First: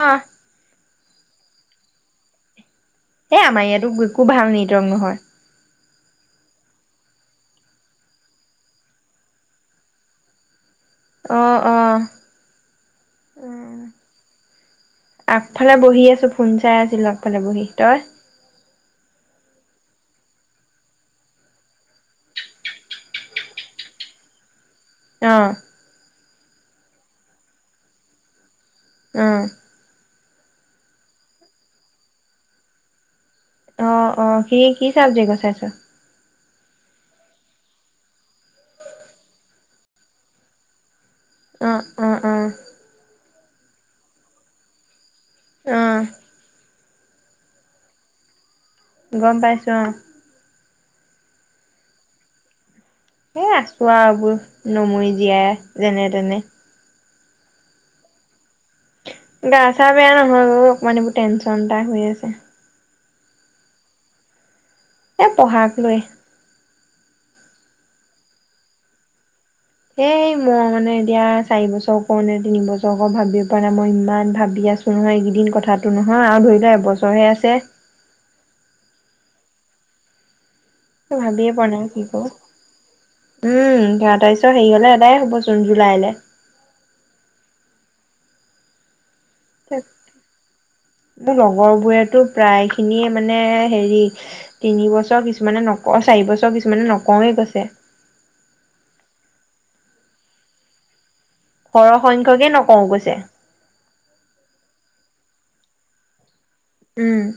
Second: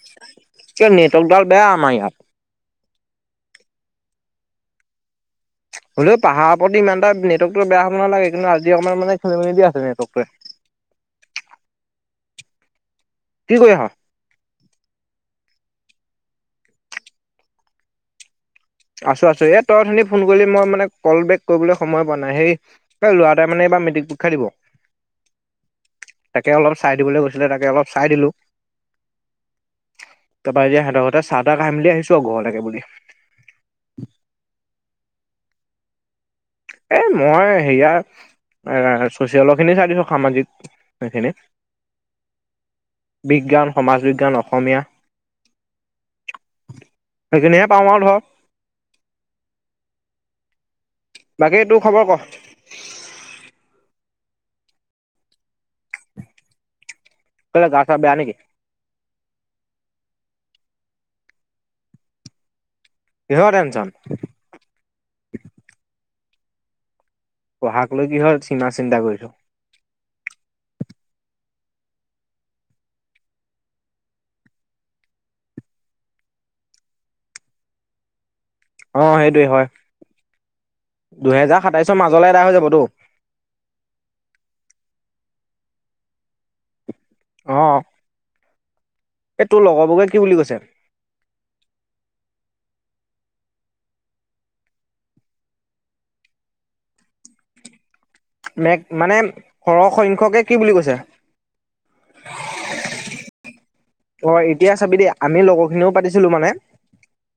অ' এ নেটলডাল বেয়া আমাৰ ইয়াত। এই আমাৰ ইয়াতো একো ভাল নেটৱৰ্ক নহয়। হ'লেও পাহাৰৰ প্ৰতি ইমান এ নেৱৰ্কটো বেয়া হ'ব নালাগে, কিন্তু আজি অকমান মানে খেলি মেলি নেটৱৰ্ক টোৱে। অ', অ' কি কৰি উম আছা? আগফালে বহি আছোঁ, ফোন চাই আছিলোঁ আগফালে বহি, তই? আছোঁ, আছোঁ, এ, তই অথনি ফোন কৰিলি মই মানে কল বেক কৰিবলৈ সময় পোৱা নাই, হেই এই ল'ৰাটোৱে মানে এইবাৰ মেট্ৰিক পৰীক্ষা দিব। অ' তাকে অলপ চাই দিবলৈ গৈছিলে, তাকে অলপ চাই দিলোঁ। উম। তাৰ পৰা এতিয়া সিহঁতৰ ঘৰতে চাহ-তাহ খাই মেলি আহিছোঁ আৰু ঘৰলৈকে বুলি। অ', অ', কি কি চাবজেক্ট চাইছ? এ, মই হেয়া চচিয়ল খিনি চাই দিছোঁ, সামাজিক সেইখিনি অ', উম, উম। বিজ্ঞান, সমাজ বিজ্ঞান, অসমীয়া। অ'। সেইখিনহে পাওঁ আৰু ধৰ। গম পাইছো, অ' বাকী তোৰ খবৰ ক? সেই আছোঁ আৰু নমৰি জীয়াই যেনে তেনে। কেলেই গা চা বেয়া নেকি? গা চা বেয়া নহয় অকমান এইবোৰ টেনচন এটা হৈ আছে। কিহৰ টেনচন? এ পঢ়াক লৈ। পঢ়াক লৈ কি হয়ৰ চিমা চিন্তা কৰিছ? এই মই মানে এতিয়া চাৰি বছৰ কৰ নে তিনি বছৰক ভাবি পোৱা নাই মই ইমান ভাবি আছোঁ নহয় এইকেইদিন কথাটো নহয়, আৰু ধৰি লোৱা এবছৰহে আছে। অ', সেইটোৱে হয়, ভাবিয়ে দুহেজাৰ পোৱা নাই সাতাইশৰ কি কৰো মাজলৈ এদা হৈ যাবতো। উম, ধৰা তাৰিছৰ হেৰি হ'লে এদায় হ'ব জুন জুলাইলৈ। অ', এই তোৰ লগৰবোগে কি বুলি কৈছে? মোৰ লগৰবোৰেতো প্ৰায়খিনিয়ে মানে হেৰি তিন বছৰ কিছুমানে নক, চাৰি বছৰ কিছুমানে নকওঁয়ে কৈছে। মেগ মানে সৰহসংখ্যকে কি বুলি কৈছে? সৰহ সংখ্যকে নকওঁ কৈছে। অ', এতিয়া চাবি দেই আমি লগৰ খিনিও পাতিছিলো মানে উম।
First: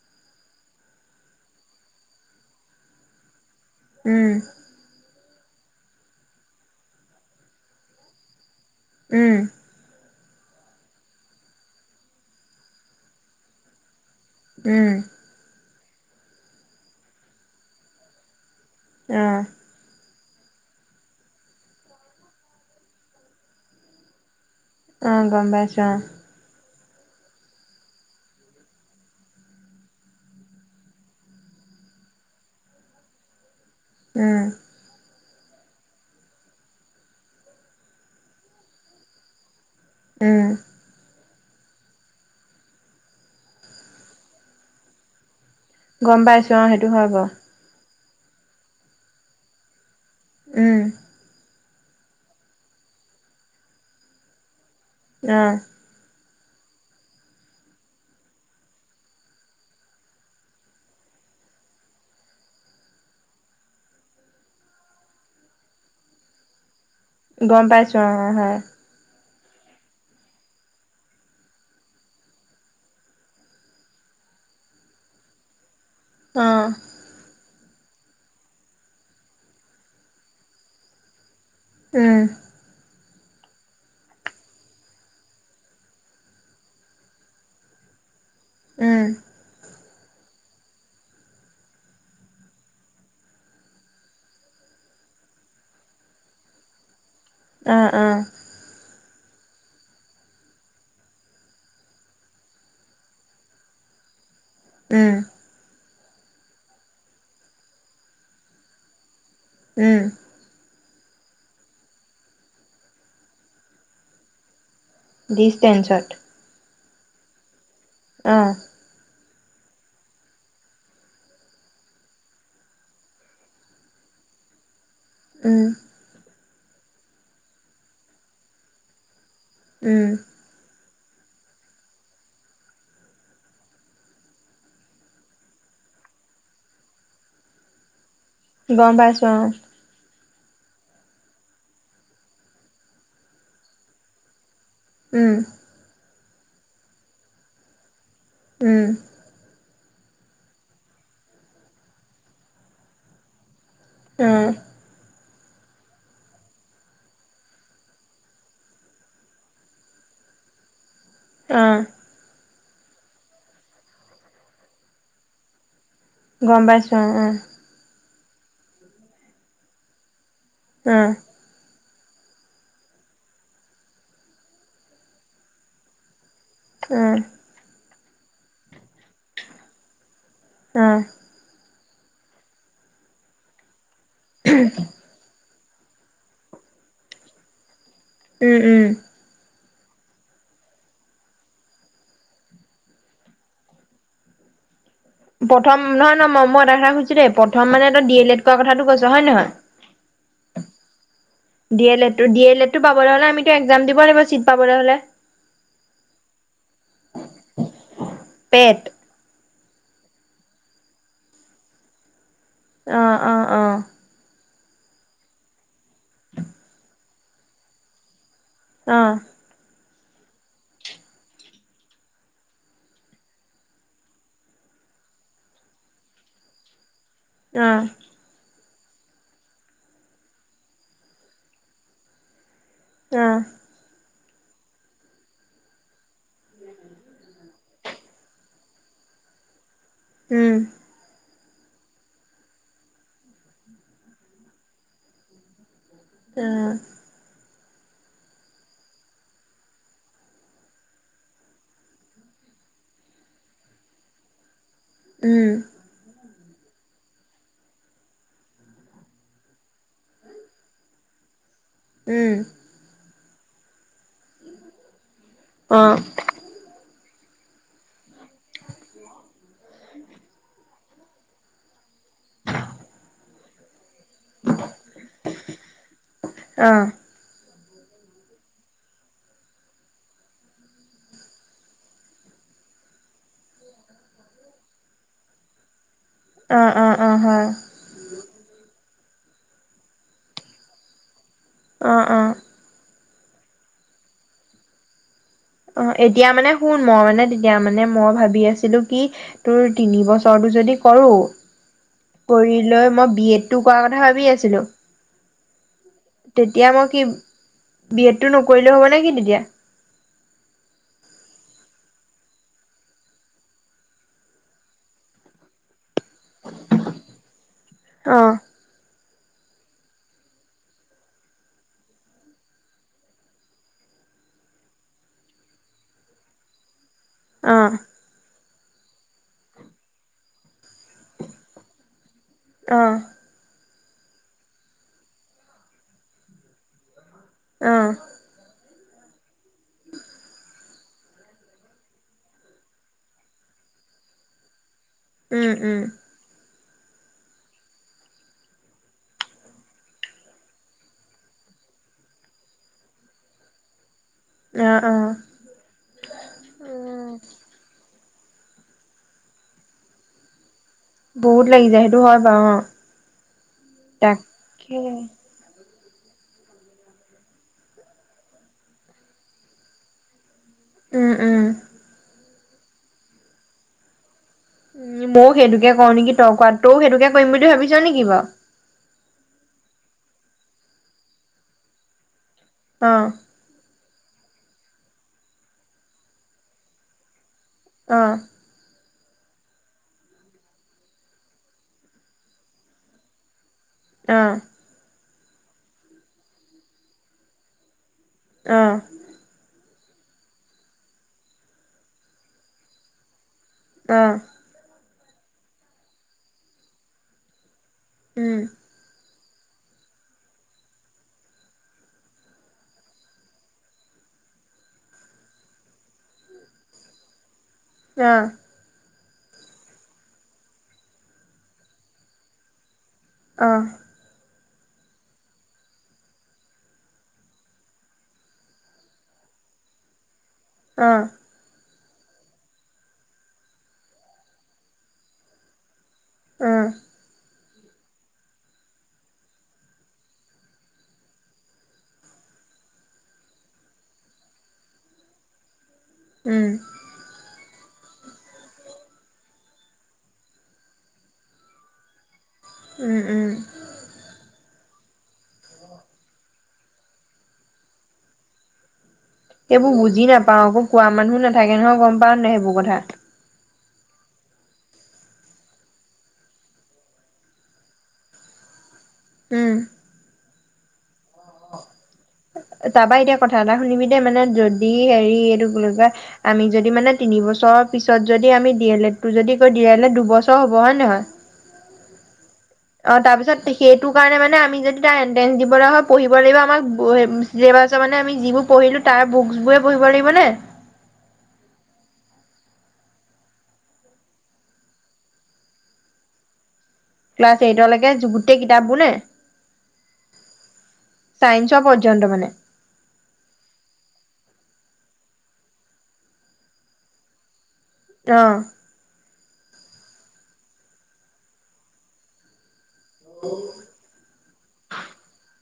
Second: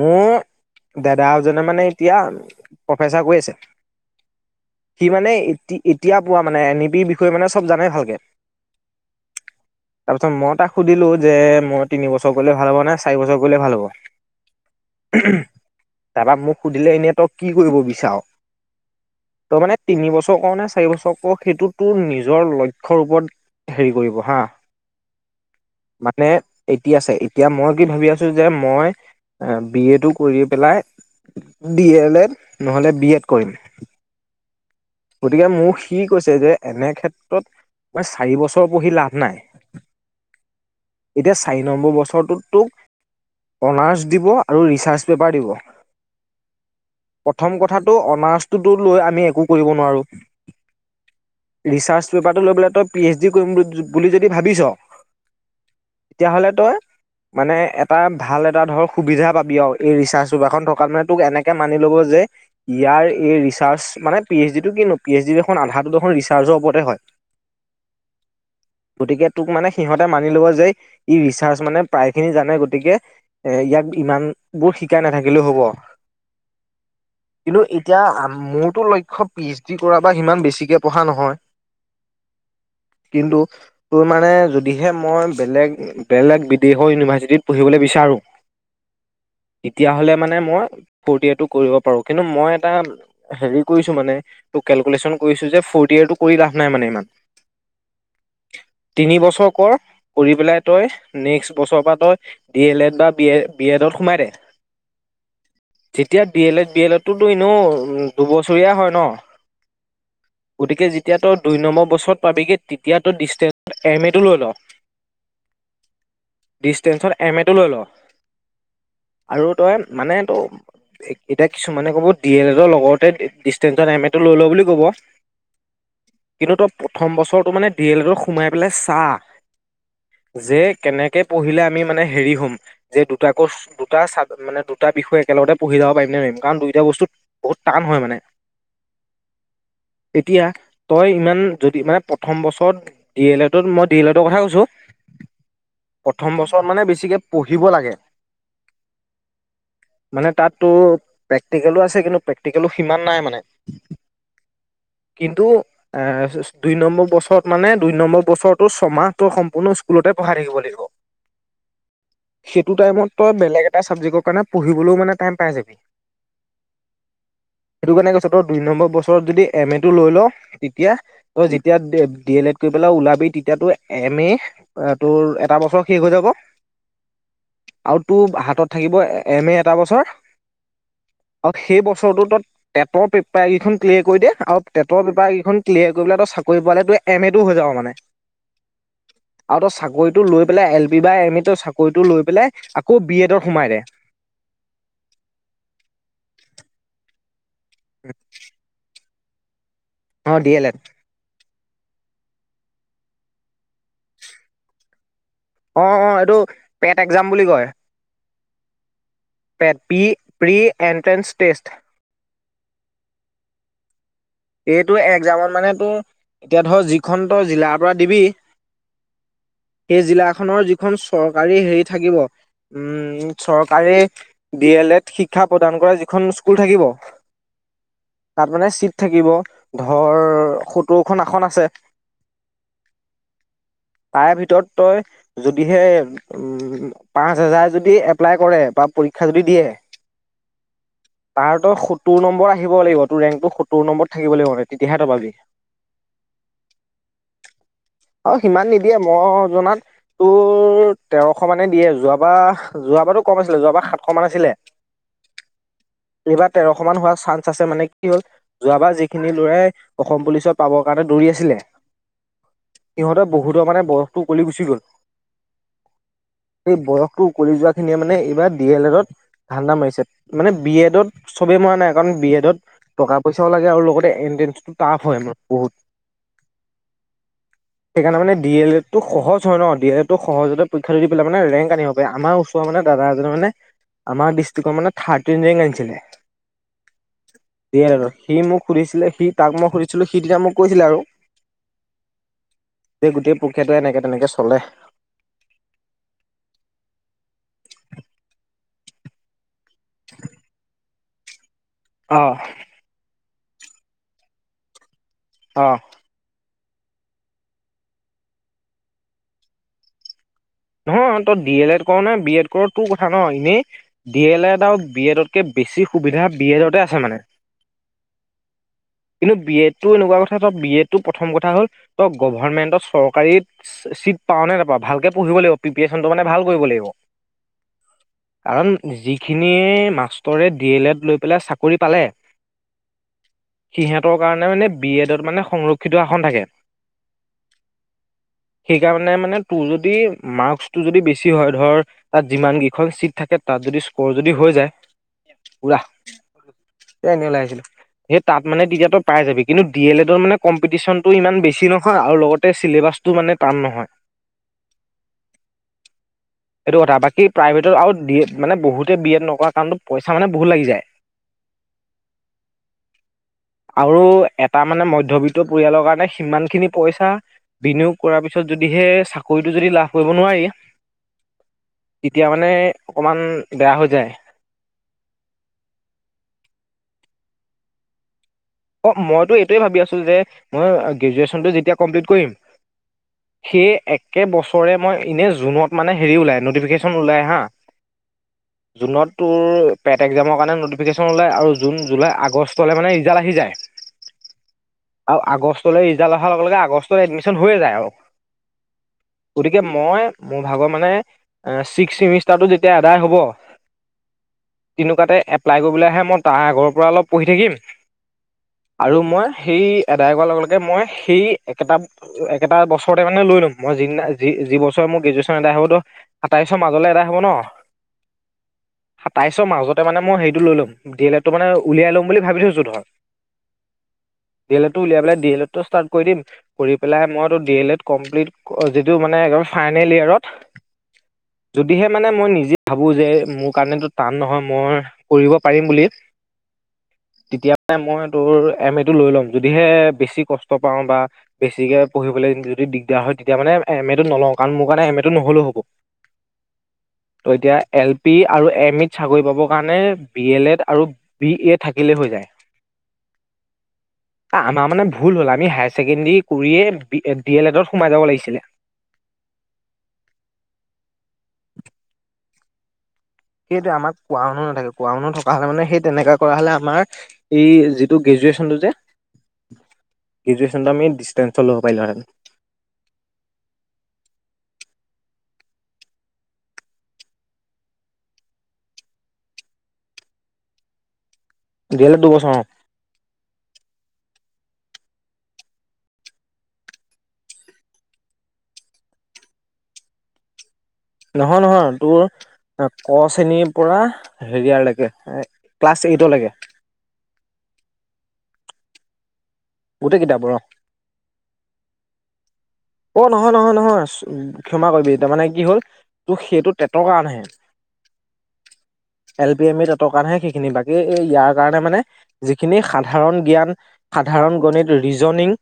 মোৰ দাদাজনে মানে এতিয়া প্ৰফেচাৰ কৈ আছে। উম। সি মানে এ এতিয়া পোৱা মানে এন ই পিৰ বিষয়ে মানে চব জানে ভালকে। উম। তাৰপিছত মই তাক সুধিলোঁ যে মই তিনি বছৰ কৰিলে ভাল হ'ব নে চাৰি বছৰ কৰিলে ভাল হ'ব? উম। তা পা মোক সুধিলে এনেই তই কি কৰিব বিচাঅ? অ। তই মানে তিন বছৰ ক'ৰ নে চাৰি বছৰ ক'ৰ সেইটো তোৰ নিজৰ লক্ষ্যৰ ওপৰত হেৰি কৰিব হা। উম, গম পাইছো। আহ নে এতিয়া আছে, এতিয়া মই কি ভাবি আছো যে, মই বি এটো কৰি পেলাই ডি এল এড নহ'লে বি এড কৰিম। উম। গতিকে মো সি কৈছে যে, এনে ক্ষেত্ৰত মই চাৰি বছৰ পঢ়ি লাভ নাই। উম। এতিয়া চাৰি নম্বৰ বছৰটোত তোক অনাৰ্চ দিব আৰু ৰিচাৰ্চ পেপাৰ দিব। গ'ম পাইছো অ সেইটো হয় বাও। অনাৰ্চটোটো লৈ আমি একো কৰিব নোৱাৰো। উম। ৰিচাৰ্চ পেপাৰটো লৈ পেলে তই পি এইচ ডি কৰিম বুলি যদি ভাবিছ। না। তেতিয়াহ'লে তই মানে এটা ভাল এটা ধৰ সুবিধা পাবি আও এই ৰিচাৰ্চ পেপাৰখন থকাত মানে তোক এনেকে মানি ল'ব যে ইয়াৰ এই ৰিচাৰ্চ মানে পি এইচ ডিটো কিনো, পি এইচ ডি দেখুন আধাটো দেখুন ৰিচাৰ্চৰ ওপৰতে হয়। গ'ম পাইছো অ হয়। গতিকে তোক মানে সিহঁতে মানি ল'ব যে, ই ৰিচাৰ্চ মানে প্ৰায় খিনি জানে গতিকে এ ইয়াক ইমানবোৰ শিকাই নাথাকিলেও হ'ব। অ। কিন্তু এতিয়া মোৰতো লক্ষ্য পি এইচ ডি কৰা বা সিমান বেছিকে পঢ়া নহয়। উম। কিন্তু তোৰ মানে যদিহে, মই বেলেগ বেলেগ বিদেশৰ ইউনিভাৰ্চিটিত পঢ়িবলৈ বিচাৰো। উম। তেতিয়া হ'লে মানে মই ফৰ্ডইয়েৰটো কৰিব পাৰো। কিন্তু মই এটা হেৰি কৰিছো মানে ত কেলকুলেচন কৰিছো যে ফৰ্ড ইয়েৰটো কৰি লাভ নাই মানে ইমান। অ, অ। তিনি বছৰ কৰ, কৰি পেলাই তই নেক্সট বছৰ পৰা তই ডি এল এড বা বি এ ডত সোমাই দে। উম। যেতিয়া ডি এল এড, বি এডটোটো এনেও দুবছৰীয়া হয় ন? উম। গতিকে যেতিয়া তই দুই নম্বৰ বছৰত পাবিগে, তেতিয়া তই ডিচটেন্স এম এ টো লৈ ল। ডিচটেন্সত। ডিচটেন্সত এম এ টো লৈ ল। অ। আৰু তই মানে ত এতিয়া কিছুমানে ক'ব ডি এল এডৰ লগৰতে ডিচটেন্সত এম এ টো লৈ ল বুলি ক'ব। উম। কিন্তু তই প্ৰথম বছৰটো মানে ডি এল এডত সোমাই পেলাই চা উম। যে কেনেকে পঢ়িলে আমি মানে হেৰি হ'ম। যে দুটা ক্ৰচ, দুটা চা মানে দুটা বিষয় একেলগতে পঢ়ি যাব পাৰিম নে নোৱাৰি। কাৰণ দুইটা বস্তু বহুত টান হয় মানে। গ'ম পাইছো অ তেতিয়া তই ইমান যদি মানে প্ৰথম বছৰত ডি এল এডট, মই ডি এল এডৰ কথা কৈছোঁ। উম। প্ৰথম বছৰ মানে বেছিকে পঢ়িব লাগে। উম। মানে তাতো প্ৰেক্টিকেলো আছে, কিন্তু প্ৰেক্টিকেলো সিমান নাই মানে। নে অ কিন্তু এ দুই নম্বৰ বছৰত মানে দুই নম্বৰ বছৰতো ছমাহটো সম্পূৰ্ণ স্কুলতে পঢ়াই থাকিব লাগিব [inaudible] অ সেইটো টাইমত তই বেলেগ এটা চাবজেক্টৰ কাৰণে পঢ়িবলৈও মানে টাইম পাই যাবি গম পাইছো উম সেইটো কাৰণে কৈছো তই দুই নম্বৰ বছৰত যদি এম এটো লৈ ল' তেতিয়া অ', ত যেতিয়া ডি এল এড কৰি পেলাই ওলাবি তেতিয়াতো এম এ এ তোৰ এটা বছৰ শেষ হৈ যাব উম আৰু তোৰ হাতত থাকিব এম এ এটা বছৰ অ', আৰু সেই বছৰটোত তই টেটৰ পেপাৰ কেইখন ক্লিয়াৰ কৰি দিয়ে আৰু টেটৰ পেপাৰ কেইখন ক্লিয়াৰ কৰিবলে তই চাকৰি পোৱানাই তোৰ এম এটো হৈ যাব মানে উম উম আৰু তই চাকৰিটো লৈ পেলাই এল পি বা এম ইত চাকৰিটো লৈ পেলাই আকৌ বি এডত সোমাই দে প্ৰথম নহয় নহ মই মই এটা কথা শুদিছো দেই প্ৰথম মানে তই ডি এল এড কৰা কথাটো কৈছ হয় নে নহয় অ D L Ed D L এডটো ডি এল এডটো পাবলে হলে আমিতো একজাম দিব লাগিব চিট পাবলে হলে অ অ এইটো পেট একজাম বুলি কয় PET PET P pre entrance test অ অ অ এইটো একজামত মানে তোৰ এতিয়া ধৰ যিখন তই জিলাৰ পৰা দিবি অ সেই জিলাখনৰ যিখন চৰকাৰী হেৰি থাকিব উম চৰকাৰে ডি এল এড শিক্ষা প্ৰদান কৰা যিখন স্কুল থাকিব অহ তাতমানে চিট থাকিব ধৰ সত্তৰখন আসন আছে অ তাৰে ভিতৰত তই যদিহে উম পাঁচ হেজাৰ যদি এপ্লাই কৰে বা পৰীক্ষা যদি দিয়ে উম। তাৰ তোৰ সত্তৰ নম্বৰ আহিব লাগিব, তোৰ ৰেংকটো সত্ সত্তৰ‌ নম্বৰত থাকিব লাগিব, তেতিয়াহে তই পাবি। অ' অ' সিমান নিদিয়ে মই জনাত তোৰ তেৰশ মানে দিয়ে, যোৱাবাৰ যোৱাবাৰো তো কম আছিলে, যোৱাবাৰ সাতশ মান আছিলে। [unintelligible] উম। এইবাৰ তেৰশ মান হোৱাৰ চান্স আছে, মানে কি হ'ল যোৱাবাৰ যিখিনি লৰায়ে অসম পুলিচত পাবৰ কাৰণে দৌৰি আছিলে। উম। সিহঁতে বহুতৰ মানে বয়সটো ওকলি গুচি গ'ল। অঁ সেই বয়সটো উকলি যোৱা খিনিয়ে মানে এইবাৰ ডি এল এডত ধান্দা মাৰিছে মানে বি এডত সবেই মৰা নাই কাৰণ বি এডত টকা পইচাও লাগে আৰু লগতে এনট্ৰেঞ্চটো টাফ হয় আমাৰ বহুত অ', সেইকাৰণে মানে দি এল এড টো সহজ হয় ন' ডি এল এডটো সহজতে পৰীক্ষা দি পেলাই মানে ৰেংক আনিব পাৰে আমাৰ ত' মানে দাদা এজনে মানে আমাৰ ডিষ্ট্ৰিকৰ মানে থাৰ্ডটিন ৰেং আনিছিলে। অঁ অঁ অঁ হয়। দি এল এদ ত। সি মোক সুধিছিলে সি তাক মই সুধিছিলো, সি তেতিয়া মোক কৈছিলে আৰু অঁ অঁ এই গোটেই প্ৰক্ৰিয়াটো এনেকে তেনেকে চ'লে অঁ, এতিয়া মানে শুন, মই মানে তেতিয়া মানে মই ভাবি আছিলো কি তোৰ তিনি বছৰটো যদি কৰো, অ কৰি লৈ মই বি এড টো কৰা কথা ভাবি আছিলো। অঁ তেতিয়া মই কি, বি এডটো নকৰিলো হ'ব নেকি তেতিয়া? নহয় তই ডি এল এড কৰ' নে বি এড কৰ' তোৰ কথা ন' ইনেই ডি এল এড আও বি এডত কে বেছি সুবিধা বি এড তে আছে মানে। অঁ কিন্তু বি এডটো এনেকুৱা কথা থ বি এডটো প্ৰথম কথা হ'ল তই গভৰ্মেণ্টত চৰকাৰী চিট পাওঁ নে নাপাওঁ ভালকে পঢ়িব লাগিব। প্ৰিপেৰেচনটো মানে ভাল কৰিব লাগিব। অঁ কাৰণ যিখিনিয়ে মাষ্টৰে ডি এল এড লৈ পেলাই চাকৰি পালে অঁ সিহঁতৰ কাৰণে মানে বি এডত মানে সংৰক্ষিত আসন থাকে। অঁ সেইকাৰণে মানে তোৰ যদি মাৰ্কচটো যদি বেছি হয়, ধৰ তাত যিমান কেইখন চিট থাকে, তাত যদি স্ক'ৰ যদি হৈ যায় উম উম। এ এনেই ওলাই আহিছিলো। সেই তাত মানে কেতিয়াবা তই পাই যাবি, কিন্তু ডি এল এডৰ মানে কম্পিটিচনটো ইমান বেছি নহয় আৰু লগতে চিলেবাছ টো মানে টান নহয়। অঁ অঁ এইটো কথা, বাকী প্ৰাইভেটত আৰু বি এড মানে বহুতে বি এড নকৰা কাৰণটো পইচা মানে বহুত লাগি যায়। বহুত লাগি যায় সেইটো হয় বাৰু অ আৰু এটা তাকে মানে মধ্যবি ত্ত পৰিয়ালৰ কাৰণে সিমান খিনি পইচা বিনিয়োগ কৰাৰ পিছত যদিহে চাকৰিটো যদি লাভ কৰিব নোৱাৰি উম উম। তেতিয়া মানে অকমান বেয়া হৈ যায়। উ মই সেইটোকে কৰোঁ নেকি? তই কৰা তও সেইটোকে কৰিম বুলি ভাবিছা নেকি বাও? অ মইতো এইটোৱে ভাবি আছো যে মই গ্ৰেজুৱেশ্বনটো যেতিয়া কমপ্লিট কৰিম অঁ। সেই একে বছৰে মই এনেই জুনত মানে হেৰি ওলাই নটিফিকেশন ওলাই হা। অহ। [inaudible] জুনত তোৰ পেট একজামৰ কাৰণে ন'টিফিকেশ্যন ওলায় আৰু জুন, জুলাই, আগষ্টলে মানে ৰিজাল্ট আহি যায়। অঁ। আৰু আগষ্টলে ৰিজাল্ট অহাৰ লগে লগে আগষ্টত এডমিশন হৈয়ে যায় আও। অহ। গতিকে মই মোৰ ভাগৰ মানে এ ছিক্স চেমিষ্টাৰটো যেতিয়া আদায় হ'ব অহ। তেনেকুৱাতে এপ্লাই কৰিবলে আহে মই তাৰ আগৰ পৰা অলপ পঢ়ি থাকিম উম। আৰু মই সেই আদায় কৰাৰ লগে লগে মই সেই একেটা একেটা বছৰতে মানে লৈ ল'ম, মই যিদিনা যি বছৰ মোৰ গ্ৰেজুৱেশ্যন এদায় হ'বত সাতাইছৰ মাজলে আদায় হ'ব ন অঁহ। সাতাইছৰ মাজতে মানে মই হেৰিটো লৈ ল'ম, ডি এল এ টো মানে উলিয়াই লম বুলি ভাবি থৈছো ধৰ। অহ। ডি এল এডটো উলিয়াই পেলাই ডি এল এডটো ষ্টাৰ্ট কৰি দিম। কৰি পেলাই মইটো ডি এল এড কমপ্লিট, যিটো মানে একেবাৰে ফাইনেল ইয়েৰত অঁ। যদিহে মানে মই নিজেই ভাবোঁ যে, মোৰ কাৰণেতো টান নহয় মই কৰিব পাৰিম বুলি উমঁ। তেতিয়া মানে মই তোৰ এমএ টো লৈ ল'ম, যদিহে বেছি কষ্ট পাওঁ বা বেছিকে পঢ়িবলৈ যদি দিগদাৰ হয়, তেতিয়া মানে এম এটো নলওঁ কাৰণ মোৰ কাৰণে এম এ টো নহলেও হ'ব। উম। তই, এতিয়া এল পি আৰু এম ইত চাকৰি পাবৰ কাৰণে বি এল এড আৰু বি এ থাকিলেই হৈ যায়। উম, উম। আমাৰ মানে ভুল হ'ল, আমি হায়াৰ ছেকেণ্ডেৰী কৰিয়েই ডি এল এডত সোমাই যাব লাগিছিলে। সেইবোৰ বুজি নাপাওঁ আকৌ কোৱা মানুহ নাথাকে নহয় গম পাঁও নাই সেইবোৰ কথা। সেইটোৱে আমাৰ কোৱা মানুহ নাথাকে, কোৱা মানুহ থকা হলে মানে সেই তেনেকুৱা কৰা হলে আমাৰ এই যিটো গ্ৰেজুৱেশ্যগনটো যে, উম গ্ৰেজুৱেশ্যনটো আমি ডিচষ্টেঞ্চত ল'ব পাৰিলোঁহেতেন। তাৰপা এতিয়া কথা এটা শুনিবি দেই, মানে যদি হেৰি এইটো কি বুলি কয় আমি যদি মানে তিনি বছৰৰ পিছত যদি আমি ডি এল এডটো যদি কৰো, ডি এল এড দুবছৰ হ'ব হয় নহয়? ডি এল এড দুবছৰ অঁ। অ', তাৰপিছত সেইটো কাৰণে মানে আমি যদি তাৰ এন্ট্ৰেন্ঞ্চ দিবলৈ হয়। পঢ়িব লাগিব আমাক চিলেবাচ মানে আমি যিবোৰ পঢ়িলোঁ। তাৰ বুকচবোৰে পঢ়িব লাগিব নে? নহয়। নহয়। তোৰ ক, শেণীৰ পৰা, হেৰিয়াৰ লৈকে ক্লাছ এইটলৈকে। ক্লাছ এইটলৈকে যু গোটেই কিতাপবোৰ নে? গোটেই কিতাপ বোৰ অ, চাইন্সৰ পৰ্য্যন্ত মানে অ', নহয়। নহয়। নহয়। ক্ষমা কৰিবি তাৰ মানে কি হল অ', সেইটো টেটৰ কাৰণেহে। অ', এল পি এম ই টেটৰ কাৰণেহে সেইখিনি বাকী এই ইয়াৰ কাৰণে মানে যিখিনি সাত সাধাৰণ জ্ঞান, সাধাৰণ গণিত, ৰিজনিং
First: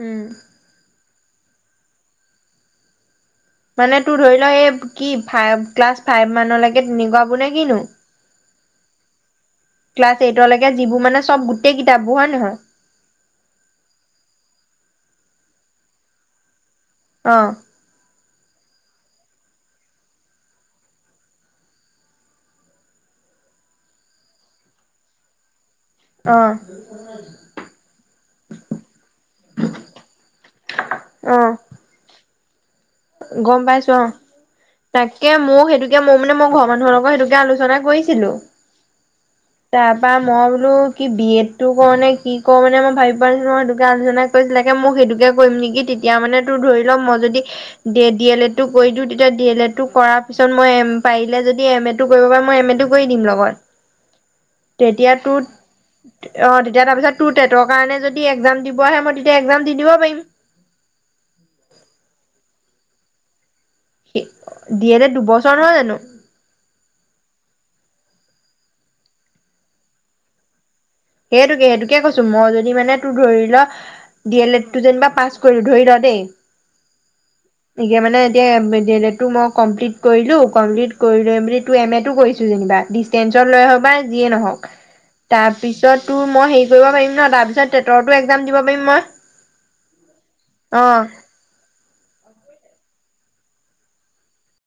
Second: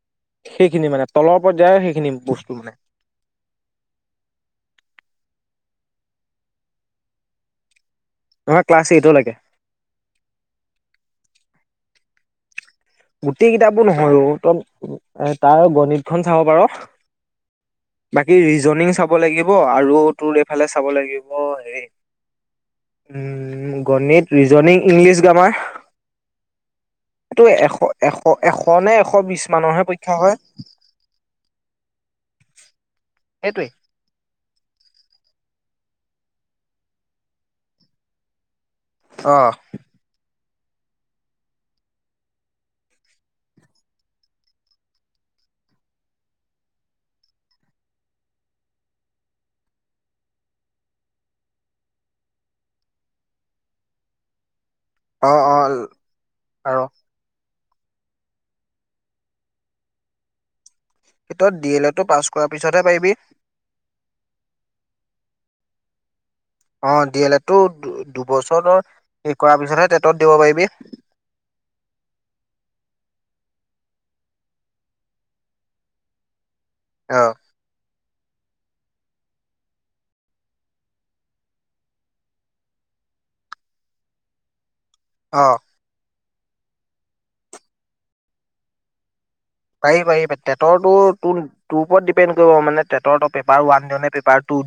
উম', সেইখিনি মানে তলৰ পৰ্য্যায়ৰ সেইখিনি বস্তু মানে মানে তোৰ ধৰি ল এই কি, ফাইভ ক্লাছ ফাইভ মানলৈকে তেনেকুৱা বোৰ নে কিনো? নহয়, ক্লাছ এইটলৈকে। ক্লাছ এইটলৈকে যিবোৰ মানে চব গোটেই কিতাপাবোৰ হয় নহয়? গোটেই কিতাপবোৰ নহয় অ, তই তাৰ গণিতখন চাব পাৰ। অ', বাকী ৰিজনিং চাব লাগিব আৰু তোৰ এইফালে চাব লাগিব, হেৰি উম', গণিত, ৰিজনিং, ইংলিছ গ্ৰামাৰ। অ', এইটো এশ এশ, এশ নে এশ বিশ মানৰহে পৰীক্ষা হয়। অ', গম সেইটোৱে পাইছো অ, তাকে, মই সেইটোকে মই মানে মই ঘৰৰ মানুহৰ লগত সেইটোকে আলোচনা কৰিছিলো। অ', তাৰ পৰাা মই বোলো কি বি এড টো কৰ নে কি কৰ মানে মই ভাবি পোৱা নাছিলো। সেইটোকে আলোচনা কৈছিলাকে মোক সেইটোকে কৰিম নেকি তেতিয়া মানে তোৰ ধৰি ল মই যদি ডি এল এড টো কৰি দিওঁ তেতিয়া ডি এল এড টো কৰাৰ পিছত মই এম পাৰিলে যদি এম এড টো কৰিব পাই মই এম এ টো কৰি দিম লগত [inaudible] তেতিয়াতো অ, আৰু তেতিয়া তাৰপিছত তোৰ টেটৰ কাৰণে যদি একজাম দিব আহে মই তেতিয়া একজাম দি দিব পাৰিম। ডি এল এ টো পাছ কৰাৰ পিছতহে পাৰিবি। ডি এ লেট দুবছৰ নহয় জানো? অ', ডি এল এটো দুবছৰৰ হে কৰাৰ পিছতহে টেটত দিব পাৰিবি। সেইটোকে সেইটোকে কৈছো। মই যদি মানে তোৰ ধৰি ল ডি এল এ তটো যেনিবা পাছ কৰিলো। ধৰি ল দেই অ', এতিয়া মানে এতিয়া ড এডটো মই কমপ্লিট কৰিলো। কমপ্লিট কৰি লৈ বুলি টো এম এটো কৰিছো যেনিবা। ডিচষ্টেঞ্চত লৈ হক বা যিয়ে নহওক [inaudible] তাৰপিছত তো মই হেৰি কৰিব পাৰিম ন তাৰপিছত টেটৰতো একজাম দিব পাৰিম মই? পাৰি। পাৰি। টেটৰটো অ টো টো ওপৰত ডিপেড কৰিব মানে টেটৰটো পেপাৰ ওৱান দিওঁ নে পেপাৰ টু